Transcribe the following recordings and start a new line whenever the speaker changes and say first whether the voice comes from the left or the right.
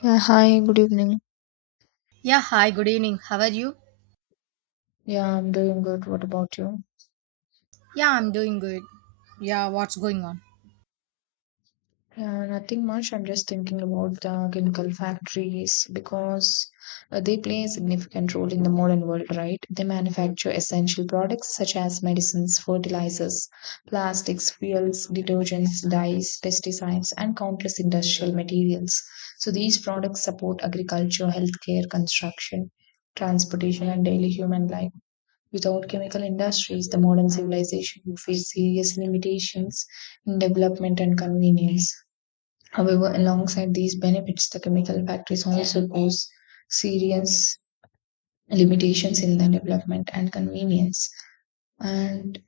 left: Yeah, hi, good evening.
right: Yeah, hi, good evening. How are you?
left: Yeah, I'm doing good. What about you?
right: Yeah, I'm doing good. Yeah, what's going on?
left: Yeah, nothing much. I'm just thinking about the chemical factories because they play a significant role in the modern world, right? They manufacture essential products such as medicines, fertilizers, plastics, fuels, detergents, dyes, pesticides, and countless industrial materials. So these products support agriculture, healthcare, construction, transportation, and daily human life. Without chemical industries, the modern civilization would face serious limitations in development and convenience. However, alongside these benefits, the chemical factories also pose serious limitations in the development and convenience. And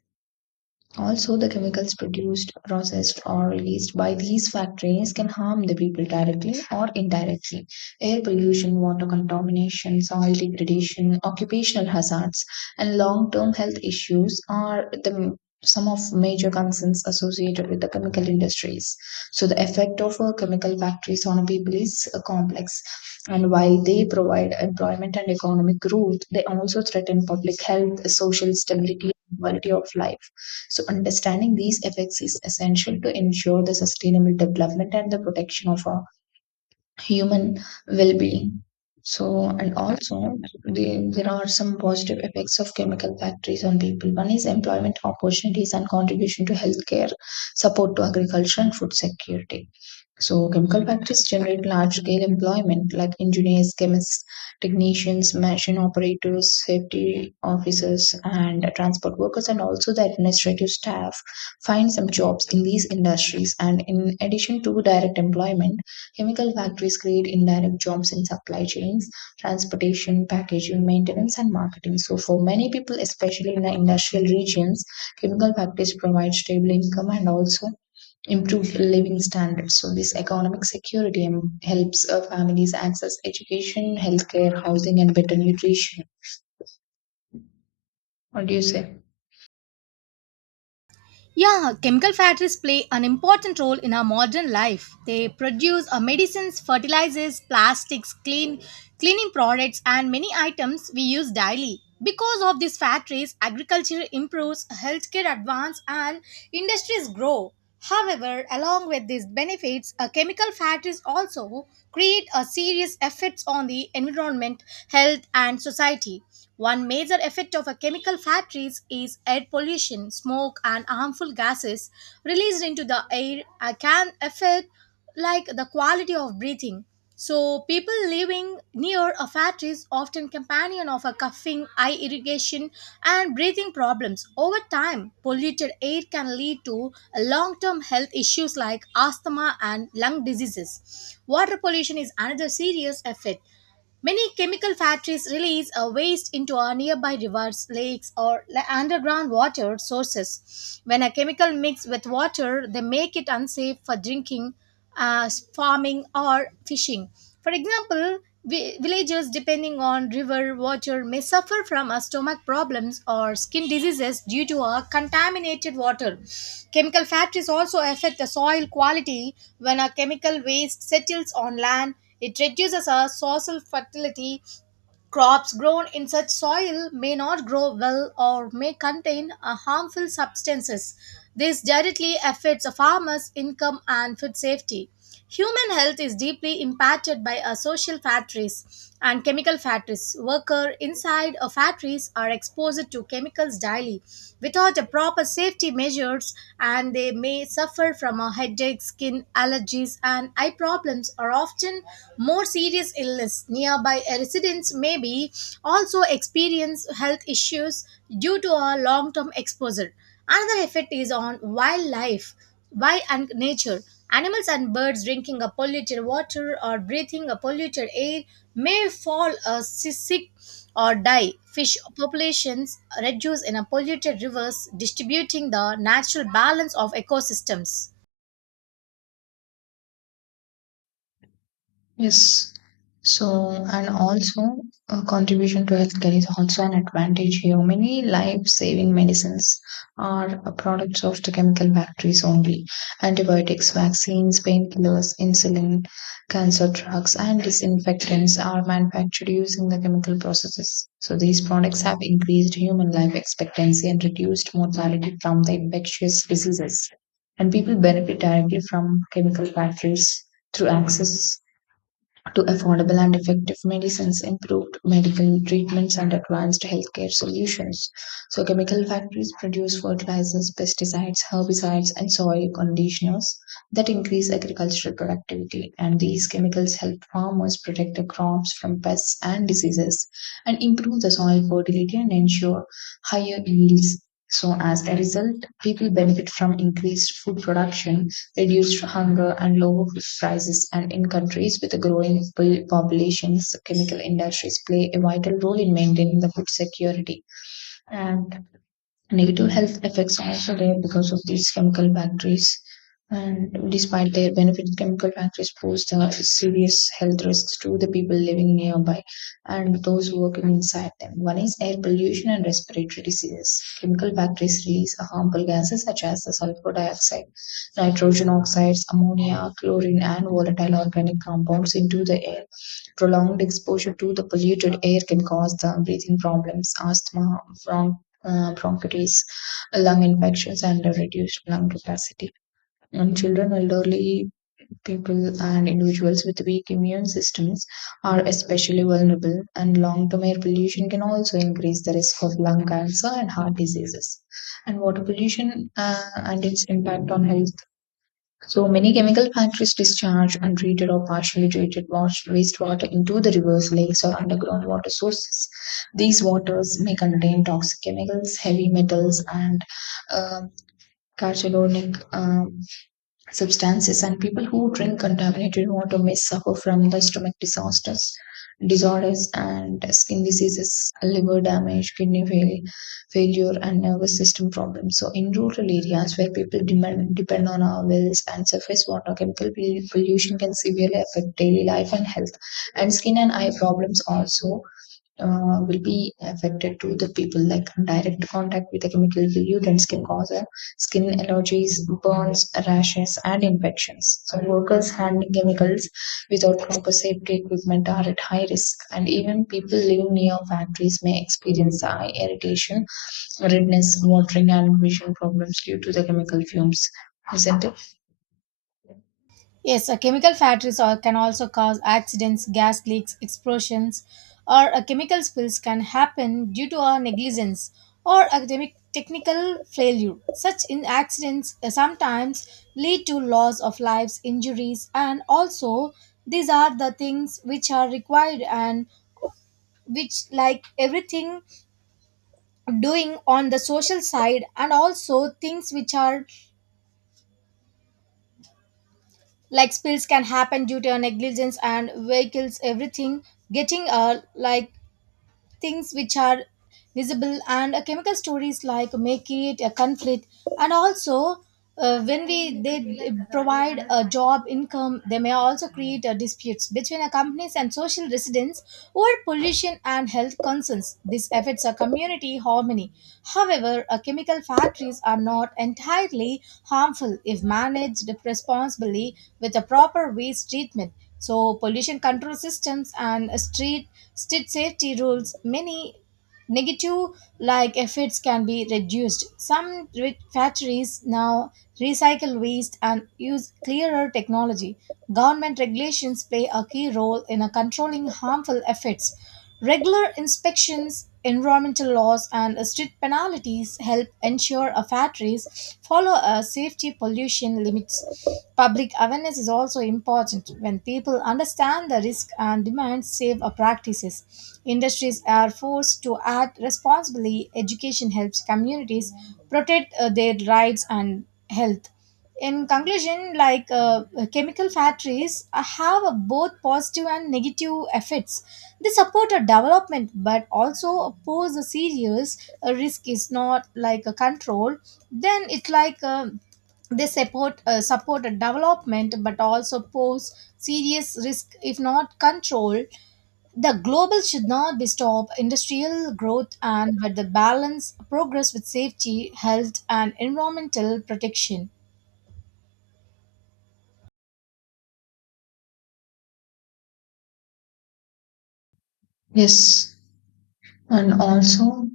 left: also, the chemicals produced, processed, or released by these factories can harm the people directly or indirectly. Air pollution, water contamination, soil degradation, occupational hazards, and long term health issues are the some of major concerns associated with the chemical industries. So, the effect of chemical factories on people is complex. And while they provide employment and economic growth, they also threaten public health, social stability, and quality of life. So, understanding these effects is essential to ensure the sustainable development and the protection of our human well-being. So, and also there are some positive effects of chemical factories on people. One is employment opportunities and contribution to healthcare, support to agriculture and food security. So, chemical factories generate large-scale employment like engineers, chemists, technicians, machine operators, safety officers, and transport workers, and also the administrative staff find some jobs in these industries. And in addition to direct employment, chemical factories create indirect jobs in supply chains, transportation, packaging, maintenance, and marketing. So, for many people, especially in the industrial regions, chemical factories provide stable income and also improve living standards. So, this economic security helps families access education, healthcare, housing, and better nutrition. What do you say?
right: Yeah, chemical factories play an important role in our modern life. They produce medicines, fertilizers, plastics, cleaning products and many items we use daily. Because of these factories, agriculture improves, healthcare advance and industries grow. However, along with these benefits, chemical factories also create a serious effects on the environment, health, and society. One major effect of a chemical factories is air pollution, smoke, and harmful gases released into the air can affect like the quality of breathing. So people living near a factory is often companion of a coughing, eye irrigation, and breathing problems. Over time, polluted air can lead to long-term health issues like asthma and lung diseases. Water pollution is another serious effect. Many chemical factories release a waste into our nearby rivers, lakes, or underground water sources. When a chemical mix with water, they make it unsafe for drinking, farming, or fishing. For example, villagers depending on river water may suffer from stomach problems or skin diseases due to a contaminated water. Chemical factories also affect the soil quality when a chemical waste settles on land it reduces our soil fertility. Crops grown in such soil may not grow well or may contain harmful substances. This directly affects a farmer's income and food safety. Human health is deeply impacted by social factories and chemical factories. Workers inside of factories are exposed to chemicals daily without the proper safety measures, and they may suffer from a headache, skin allergies, and eye problems, are often more serious illness. Nearby residents may be also experience health issues due to a long-term exposure. Another effect is on wildlife, wild and nature. Animals and birds drinking a polluted water or breathing a polluted air may fall sick or die. Fish populations reduce in a polluted rivers, distributing the natural balance of ecosystems.
left: Yes. So, and also a contribution to healthcare is also an advantage here. Many life-saving medicines are a products of the chemical factories only. Antibiotics, vaccines, painkillers, insulin, cancer drugs, and disinfectants are manufactured using the chemical processes. So these products have increased human life expectancy and reduced mortality from the infectious diseases. And people benefit directly from chemical factories through access to affordable and effective medicines, improved medical treatments, and advanced healthcare solutions. So, chemical factories produce fertilizers, pesticides, herbicides, and soil conditioners that increase agricultural productivity. And these chemicals help farmers protect the crops from pests and diseases and improve the soil fertility and ensure higher yields. So, as a result, people benefit from increased food production, reduced hunger, and lower food prices. And in countries with a growing populations, chemical industries play a vital role in maintaining the food security. And negative health effects are also there because of these chemical factories. And despite their benefits, chemical factories pose the serious health risks to the people living nearby and those working inside them. One is air pollution and respiratory diseases. Chemical factories release harmful gases such as the sulfur dioxide, nitrogen oxides, ammonia, chlorine, and volatile organic compounds into the air. Prolonged exposure to the polluted air can cause the breathing problems, asthma, bron- bronchitis, lung infections, and a reduced lung capacity. And children, elderly people, and individuals with weak immune systems are especially vulnerable, and long term air pollution can also increase the risk of lung cancer and heart diseases. And water pollution and its impact on health, so many chemical factories discharge untreated or partially treated wastewater into the rivers, lakes, or underground water sources. These waters may contain toxic chemicals, heavy metals, and um carcinogenic substances, and people who drink contaminated water may suffer from the stomach disasters disorders and skin diseases, liver damage, failure, and nervous system problems. So in rural areas where people depend on our wells and surface water, chemical pollution can severely affect daily life and health. And skin and eye problems also will be affected to the people, like direct contact with a chemical pollutant can cause skin allergies, burns, rashes, and infections. So workers handling chemicals without proper safety equipment are at high risk, and even people living near factories may experience eye irritation, redness, watering, and vision problems due to the chemical fumes, isn't it?
right: Yes, a chemical can also cause accidents, gas leaks, explosions, or a chemical spills can happen due to our negligence or academic technical failure. Such in accidents sometimes lead to loss of lives, injuries, and also these are the things which are required and which like everything doing on the social side and also things which are like spills can happen due to negligence and vehicles everything getting like things which are visible and chemical stories like make it a conflict. And also when we they provide a job income, they may also create disputes between a companies and social residents over pollution and health concerns. This affects a community harmony. However, chemical factories are not entirely harmful if managed responsibly with a proper waste treatment. So pollution control systems and street State safety rules, many negative like effects can be reduced. Some factories now recycle waste and use clearer technology. Government regulations play a key role in controlling harmful effects. Regular inspections, environmental laws, and strict penalties help ensure our factories follow our safety pollution limits. Public awareness is also important. When people understand the risk and demand safe practices, industries are forced to act responsibly. Education helps communities protect their rights and health. In conclusion, chemical factories have a both positive and negative effects. They support a development but also pose a serious risk is not like a control, then it's like they support a development but also pose serious risk if not controlled. The global should not be stop industrial growth and but the balance progress with safety, health, and environmental protection.
left: Yes. And also,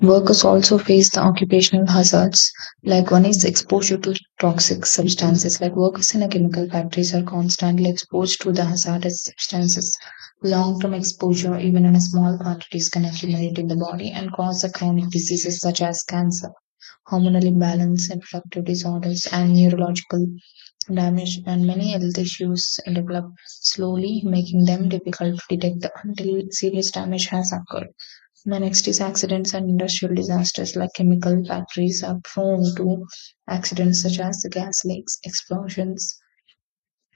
left: workers also face the occupational hazards. Like one is exposure to toxic substances. Like workers in a chemical factories are constantly exposed to the hazardous substances. Long-term exposure, even in a small quantities, can accumulate in the body and cause the chronic diseases such as cancer, hormonal imbalance, reproductive disorders, and neurological damage. And many health issues develop slowly, making them difficult to detect until serious damage has occurred. The next is accidents and industrial disasters, like chemical factories are prone to accidents such as the gas leaks, explosions,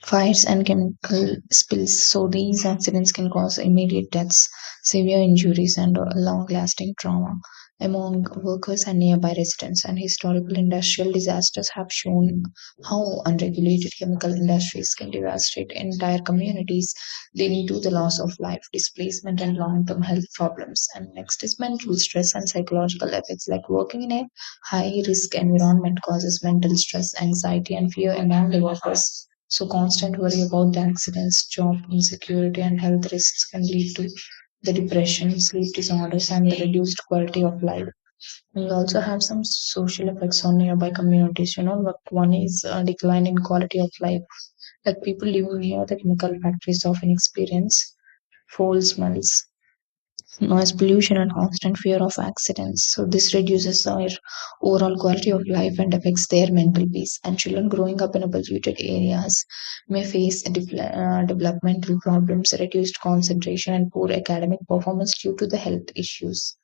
left: fires, and chemical spills. So these accidents can cause immediate deaths, severe injuries, and long-lasting trauma among workers and nearby residents. And historical industrial disasters have shown how unregulated chemical industries can devastate entire communities, leading to the loss of life, displacement, and long-term health problems. And next is mental stress and psychological effects, like working in a high risk environment causes mental stress, anxiety, and fear among the workers. So, constant worry about the accidents, job insecurity, and health risks can lead to the depression, sleep disorders, and the reduced quality of life. We also have some social effects on nearby communities. You know, like one is a decline in quality of life. Like people living near the chemical factories often experience foul smells, noise pollution, and constant fear of accidents. So this reduces their overall quality of life and affects their mental peace. And children growing up in a polluted areas may face developmental problems, reduced concentration, and poor academic performance due to the health issues.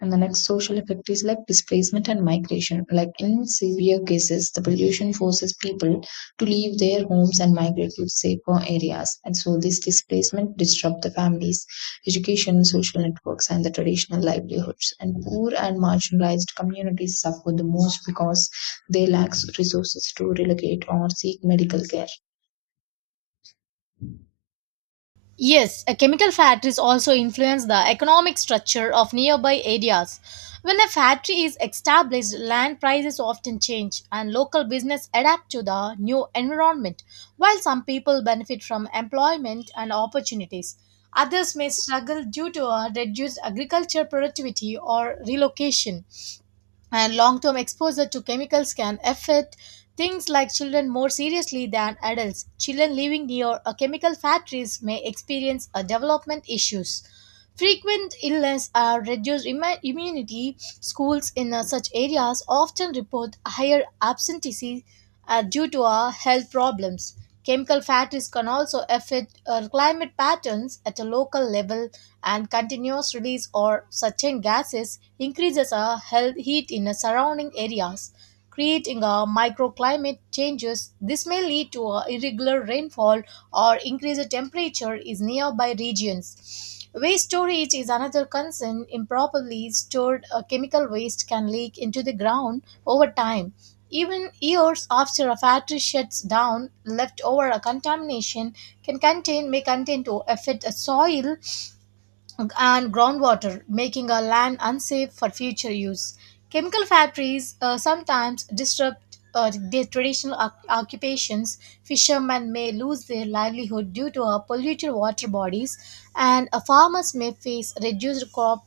left: And the next social effect is like displacement and migration. Like in severe cases, the pollution forces people to leave their homes and migrate to safer areas. And so this displacement disrupts the families, education, social networks, and the traditional livelihoods. And poor and marginalized communities suffer the most because they lack resources to relocate or seek medical care.
right: Yes, a chemical factories also influence the economic structure of nearby areas. When a factory is established, land prices often change and local business adapt to the new environment, while some people benefit from employment and opportunities. Others may struggle due to a reduced agriculture productivity or relocation, and long-term exposure to chemicals can affect things like children more seriously than adults. Children living near a chemical factories may experience a development issues. Frequent illness or reduced immunity. Schools in such areas often report higher absenteeism due to health problems. Chemical factories can also affect climate patterns at a local level, and continuous release or certain gases increases a health heat in the surrounding areas, creating a microclimate changes. This may lead to a irregular rainfall or increased temperature in nearby regions. Waste storage is another concern. Improperly stored chemical waste can leak into the ground over time, even years after a factory shuts down. Leftover contamination can contain may contain to affect a soil and groundwater, making our land unsafe for future use. Chemical factories sometimes disrupt their traditional occupations. Fishermen may lose their livelihood due to polluted water bodies, and farmers may face reduced crop,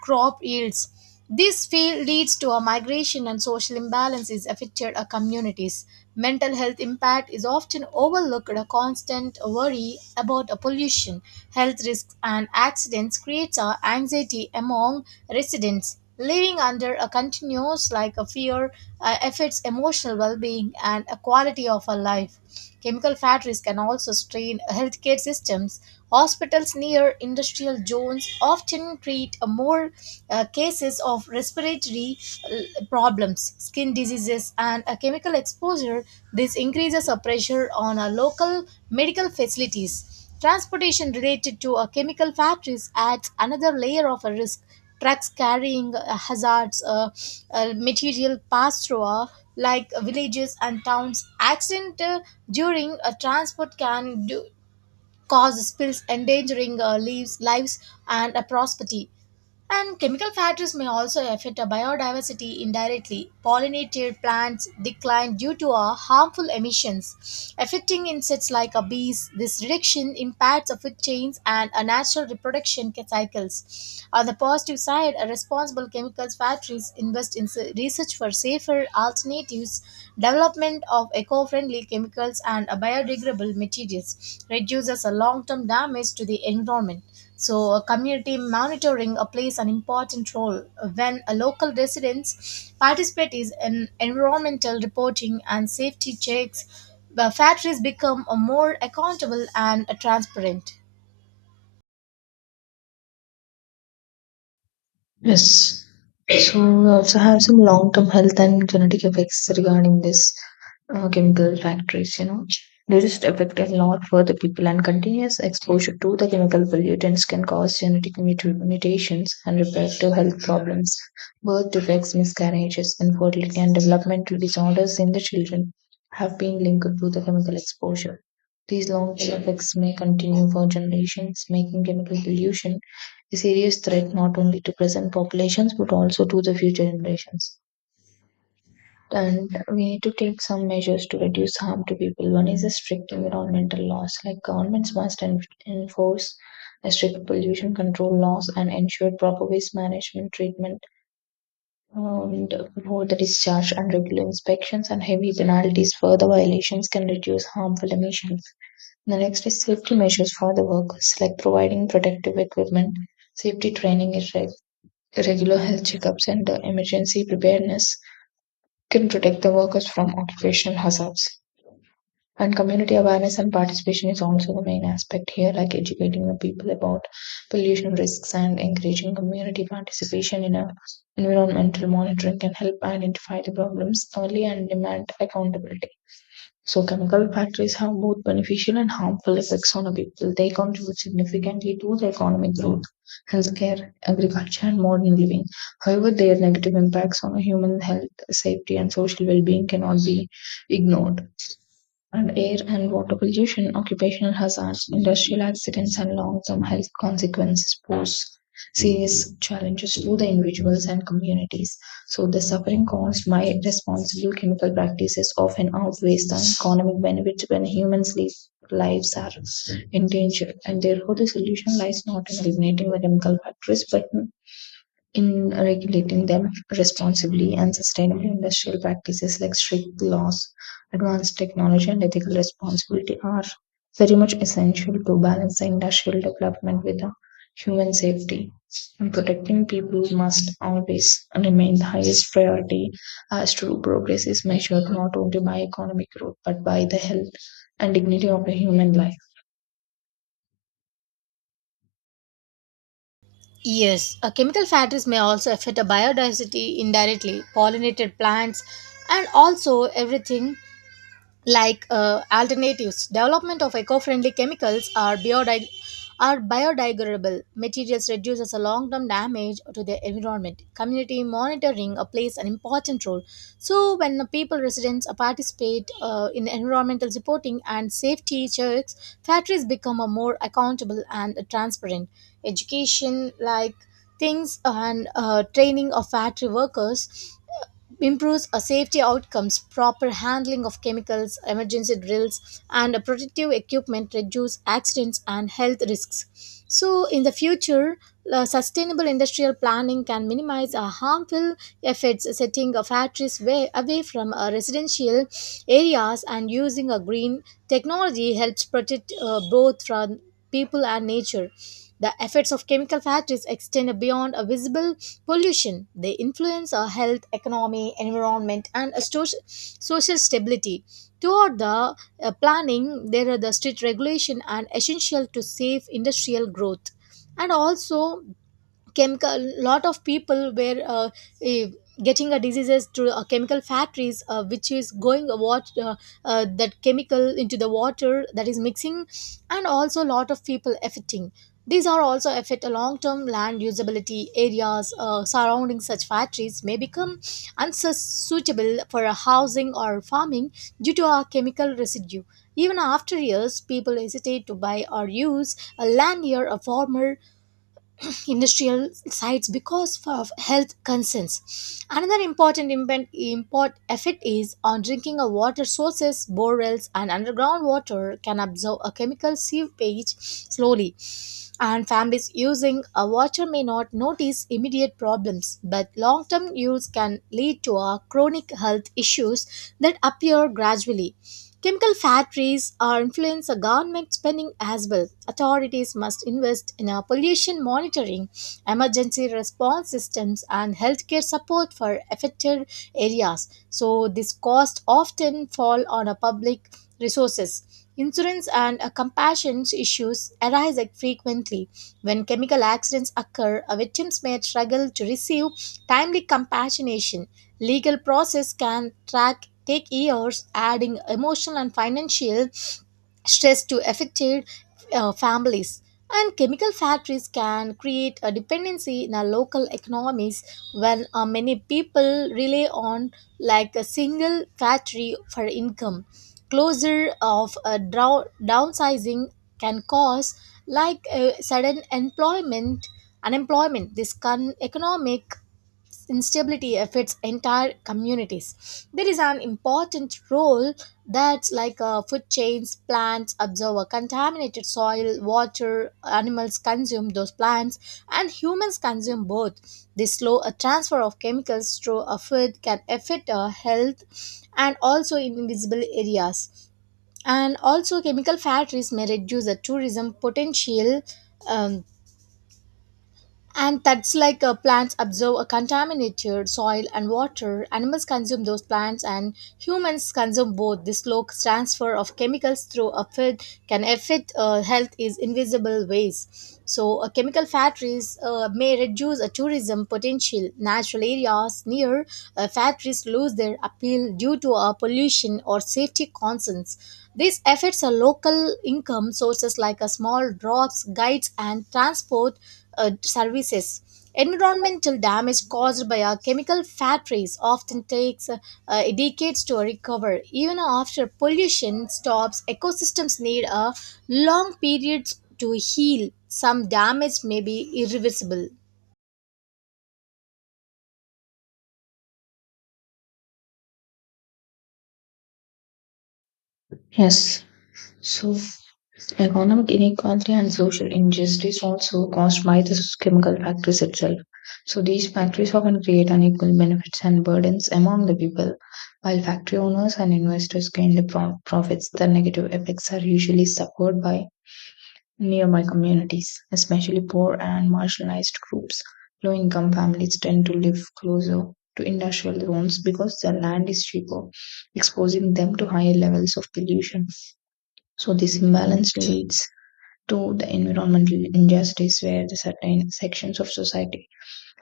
right: crop yields. This field leads to a migration, and social imbalance is affected our communities. Mental health impact is often overlooked. A constant worry about a pollution, health risks, and accidents creates a anxiety among residents. Living under a continuous like a fear affects emotional well-being and a quality of a life. Chemical factories can also strain healthcare systems. Hospitals near industrial zones often treat more cases of respiratory problems, skin diseases, and a chemical exposure. This increases a pressure on local medical facilities. Transportation related to chemical factories adds another layer of a risk. Trucks carrying material pass through like villages and towns. Accident during a transport cause spills, endangering lives and property. And chemical factories may also affect our biodiversity indirectly. Pollinated plants decline due to our harmful emissions, affecting insects like our bees. This reduction impacts our food chains and our natural reproduction cycles. On the positive side, our responsible chemicals factories invest in research for safer alternatives. Development of eco-friendly chemicals and biodegradable materials reduces a long-term damage to the environment. So, community monitoring plays an important role when a local residents participate is in environmental reporting and safety checks. The factories become more accountable and transparent.
left: Yes. So we also have some long-term health and genetic effects regarding this chemical factories, you know. They just affect a lot for the people, and continuous exposure to the chemical pollutants can cause genetic mutations and reproductive health problems. Birth defects, miscarriages, infertility, and developmental disorders in the children have been linked to the chemical exposure. These long term effects may continue for generations, making chemical pollution a serious threat not only to present populations but also to the future generations. And we need to take some measures to reduce harm to people. One is a strict environmental laws, like governments must enforce a strict pollution control laws and ensure proper waste management treatment and promote the discharge and regular inspections and heavy penalties. Further violations can reduce harmful emissions. The next is safety measures for the workers, like providing protective equipment, safety training, is reg regular health checkups, and emergency preparedness can protect the workers from occupational hazards. And community awareness and participation is also the main aspect here, like educating the people about pollution risks and encouraging community participation in a environmental monitoring can help identify the problems early and demand accountability. So chemical factories have both beneficial and harmful effects on the people. They contribute significantly to the economic growth, healthcare, agriculture, and modern living. However, their negative impacts on human health, safety, and social well-being cannot be ignored, and air and water pollution, occupational hazards, industrial accidents, and long term health consequences pose serious challenges to the individuals and communities. So, the suffering caused by responsible chemical practices often outweighs the economic benefits when lives are endangered. And therefore, the solution lies not in eliminating the chemical factories but in regulating them responsibly, and sustainable industrial practices like strict laws, advanced technology, and ethical responsibility are very much essential to balance the industrial development with the human safety. And protecting people must always remain the highest priority, as true progress is measured not only by economic growth but by the health and dignity of a human life.
right: Yes, chemical factories may also affect the biodiversity indirectly, pollinated plants, and also everything like alternatives development of eco-friendly chemicals are are biodegradable materials reduces a long-term damage to the environment. Community monitoring plays an important role. So when the people residents participate in environmental reporting and safety checks, factories become a more accountable and transparent. Education like things and training of factory workers improves safety outcomes. Proper handling of chemicals, emergency drills, and protective equipment reduce accidents and health risks. So in the future, sustainable industrial planning can minimize harmful effects. Setting factories away from residential areas and using a green technology helps protect both from people and nature. The effects of chemical factories extend beyond a visible pollution. They influence our health, economy, environment, and a social stability. Toward the planning, there are the strict regulation and essential to safe industrial growth. And also chemical lot of people were eh, getting a diseases through chemical factories, which is going a that chemical into the water that is mixing, and also lot of people affecting. These are also affect a long-term land usability areas surrounding such factories may become unsuitable for a housing or farming due to a chemical residue. Even after years, people hesitate to buy or use a land near a former industrial sites because of health concerns. Another important impen- import effect is on drinking of water sources. Borewells and underground water can absorb a chemical seepage slowly. And families using a water may not notice immediate problems, but long term use can lead to a chronic health issues that appear gradually. Chemical factories are influence the government spending as well. Authorities must invest in a pollution monitoring, emergency response systems, and healthcare support for affected areas. So this cost often fall on a public resources. Insurance and compassion issues arise like frequently. When chemical accidents occur, victims may struggle to receive timely compassionation. Legal process can take years, adding emotional and financial stress to affected families. And chemical factories can create a dependency in our local economies when many people rely on like a single factory for income. Closure of a downsizing can cause like a sudden employment unemployment. This can economic instability affects entire communities. There is an important role that's like food chains. Plants absorb a contaminated soil, water, animals consume those plants, and humans consume both. This slow a transfer of chemicals through a food can affect our health and also in invisible areas. And also chemical factories may reduce the tourism potential. um, and that's like plants absorb a contaminated soil and water. Animals consume those plants, and humans consume both. The slow transfer of chemicals through a food can affect health in invisible ways. So, chemical factories may reduce a tourism potential. Natural areas near factories lose their appeal due to pollution or safety concerns. This affects a local income sources like a small drops, guides, and transport services. Environmental damage caused by our chemical factories often takes decades to recover. Even after pollution stops, ecosystems need a long period to heal. Some damage may be irreversible.
left: Yes. So, economic inequality and social injustice also caused by the chemical factories itself. So, these factories often create unequal benefits and burdens among the people, while factory owners and investors gain the profits. The negative effects are usually suffered by nearby communities, especially poor and marginalized groups. Low income families tend to live closer to industrial zones because the land is cheaper, exposing them to higher levels of pollution. So this imbalance leads to the environmental injustice, where the certain sections of society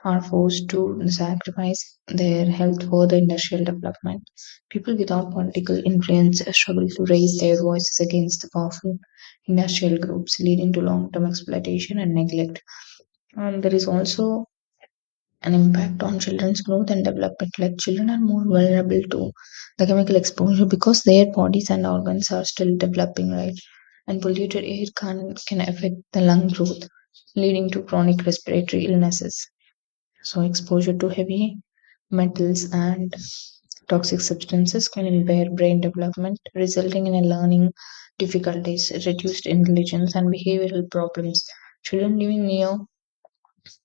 left: are forced to sacrifice their health for the industrial development. People without political influence struggle to raise their voices against the powerful industrial groups, leading to long term exploitation and neglect. And there is also an impact on children's growth and development. Like children are more vulnerable to the chemical exposure because their bodies and organs are still developing, right? And polluted air can affect the lung growth, leading to chronic respiratory illnesses. So exposure to heavy metals and toxic substances can impair brain development, resulting in a learning difficulties, reduced intelligence, and behavioral problems. Children living near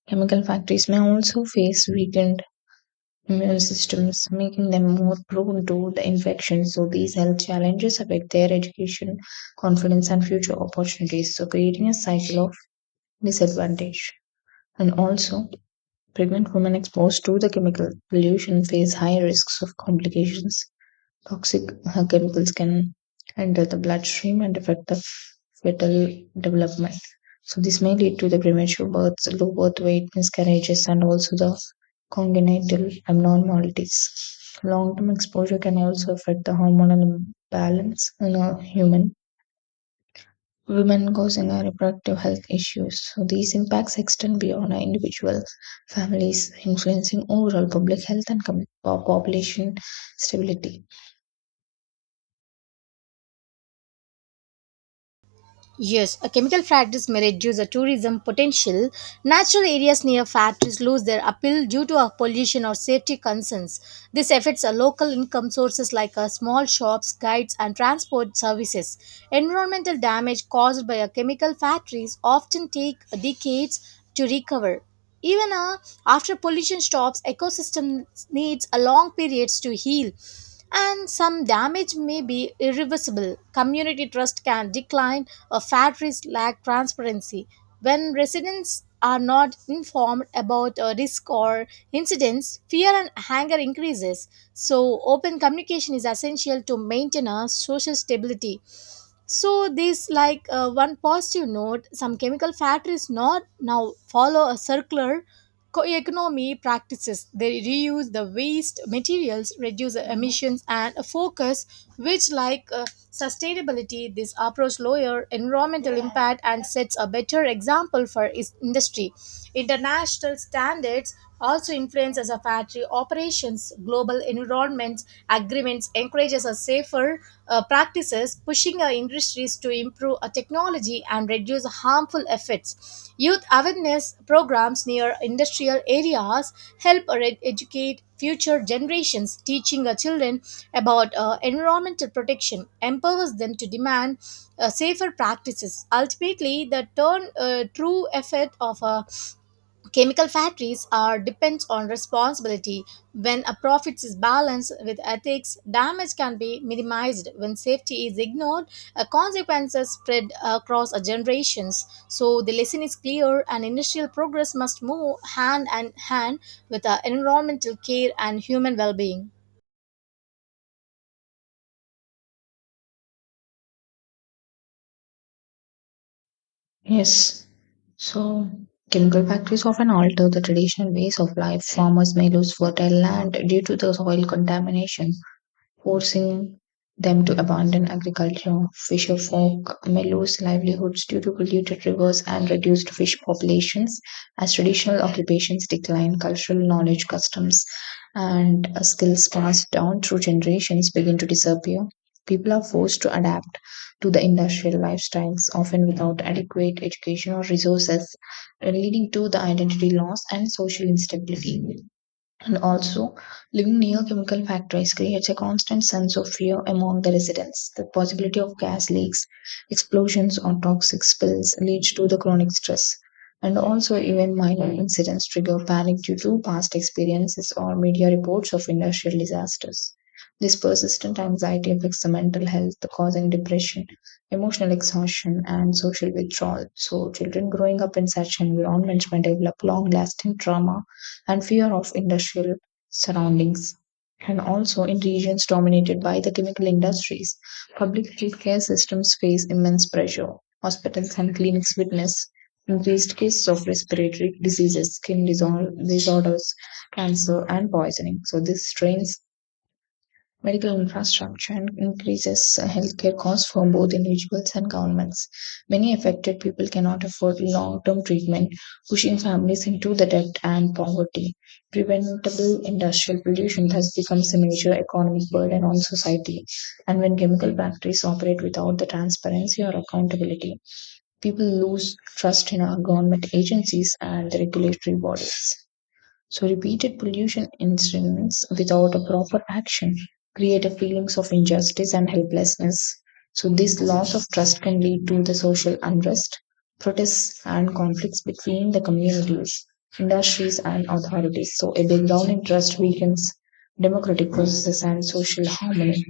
left: chemical factories may also face weakened immune systems, making them more prone to the infection. So these health challenges affect their education, confidence, and future opportunities. So creating a cycle of disadvantage. And also, pregnant women exposed to the chemical pollution face high risks of complications. Toxic chemicals can enter the bloodstream and affect the fetal development. So, this may lead to the premature births, low birth weight, miscarriages, and also the congenital abnormalities. Long term exposure can also affect the hormonal balance in a human women causing a reproductive health issues. So these impacts extend beyond our individual families, influencing overall public health and population stability.
right: Yes, a chemical factories may reduce the tourism potential. Natural areas near factories lose their appeal due to pollution or safety concerns. This affects local income sources like small shops, guides, and transport services. Environmental damage caused by a chemical factories often take decades to recover. Even after pollution stops, ecosystems needs a long periods to heal, and some damage may be irreversible. Community trust can decline, or factories lack transparency. When residents are not informed about a risk or incidents, fear and anger increases. So, open communication is essential to maintain a social stability. So this like one positive note, some chemical factories not now follow a circular economy practices. They reuse the waste materials, reduce the emissions, and a focus which like sustainability. This approach lower environmental impact and sets a better example for is industry. International standards also influence as a factory operations. Global global environment agreements encourages a safer practices, pushing our industries to improve our technology and reduce harmful effects. Youth awareness programs near industrial areas help educate future generations, teaching our children about environmental protection, empowers them to demand safer practices. Ultimately, the true effect of a chemical factories are depends on responsibility. When a profits is balanced with ethics, damage can be minimized. When safety is ignored, consequences spread across generations. So the lesson is clear, and industrial progress must move hand in hand with environmental care and human well-being.
left: Yes. So, chemical factories often alter the traditional ways of life. Farmers may lose fertile land due to the soil contamination, forcing them to abandon agriculture. Fisherfolk may lose livelihoods due to polluted rivers and reduced fish populations. As traditional occupations decline, cultural knowledge, customs, and skills passed down through generations begin to disappear. People are forced to adapt to the industrial lifestyles, often without adequate education or resources, leading to the identity loss and social instability. And also, living near chemical factories creates a constant sense of fear among the residents. The possibility of gas leaks, explosions, or toxic spills leads to the chronic stress. And also, even minor incidents trigger panic due to past experiences or media reports of industrial disasters. This persistent anxiety affects the mental health, causing depression, emotional exhaustion, and social withdrawal. So, children growing up in such environments may develop long lasting trauma and fear of industrial surroundings. And also in regions dominated by the chemical industries, public healthcare systems face immense pressure. Hospitals and clinics witness increased cases of respiratory diseases, disorders, cancer, and poisoning. So this strains medical infrastructure and increases healthcare costs for both individuals and governments. Many affected people cannot afford long term treatment, pushing families into the debt and poverty. Preventable industrial pollution has become a major economic burden on society, and when chemical factories operate without the transparency or accountability, people lose trust in our government agencies and the regulatory bodies. So repeated pollution incidents without a proper action create a feelings of injustice and helplessness. So this loss of trust can lead to the social unrest, protests and conflicts between the communities, industries and authorities. So a breakdown in trust weakens democratic processes and social harmony.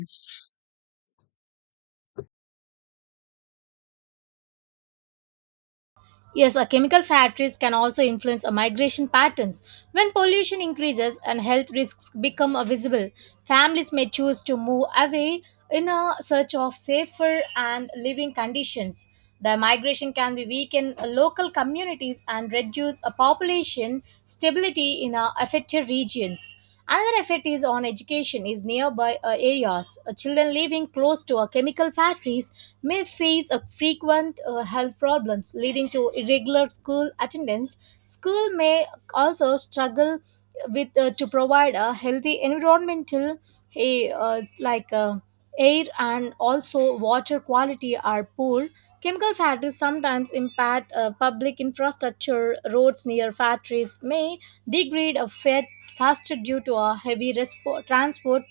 right: Yes, chemical factories can also influence migration patterns. When pollution increases and health risks become visible, families may choose to move away in a search of safer and living conditions. The migration can be weaken local communities and reduce a population stability in affected regions. Another effect is on education is nearby areas. Children living close to chemical factories may face frequent health problems leading to irregular school attendance. School may also struggle with to provide a healthy environmental a like air and also water quality are poor. Chemical factories sometimes impact public infrastructure. Roads near factories may degrade a faster due to a heavy transport,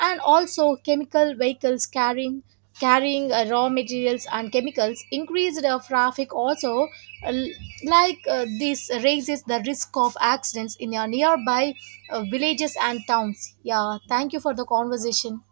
right: and also chemical vehicles carrying raw materials and chemicals increased traffic also, uh, this raises the risk of accidents in your nearby villages and towns. Yeah, thank you for the conversation.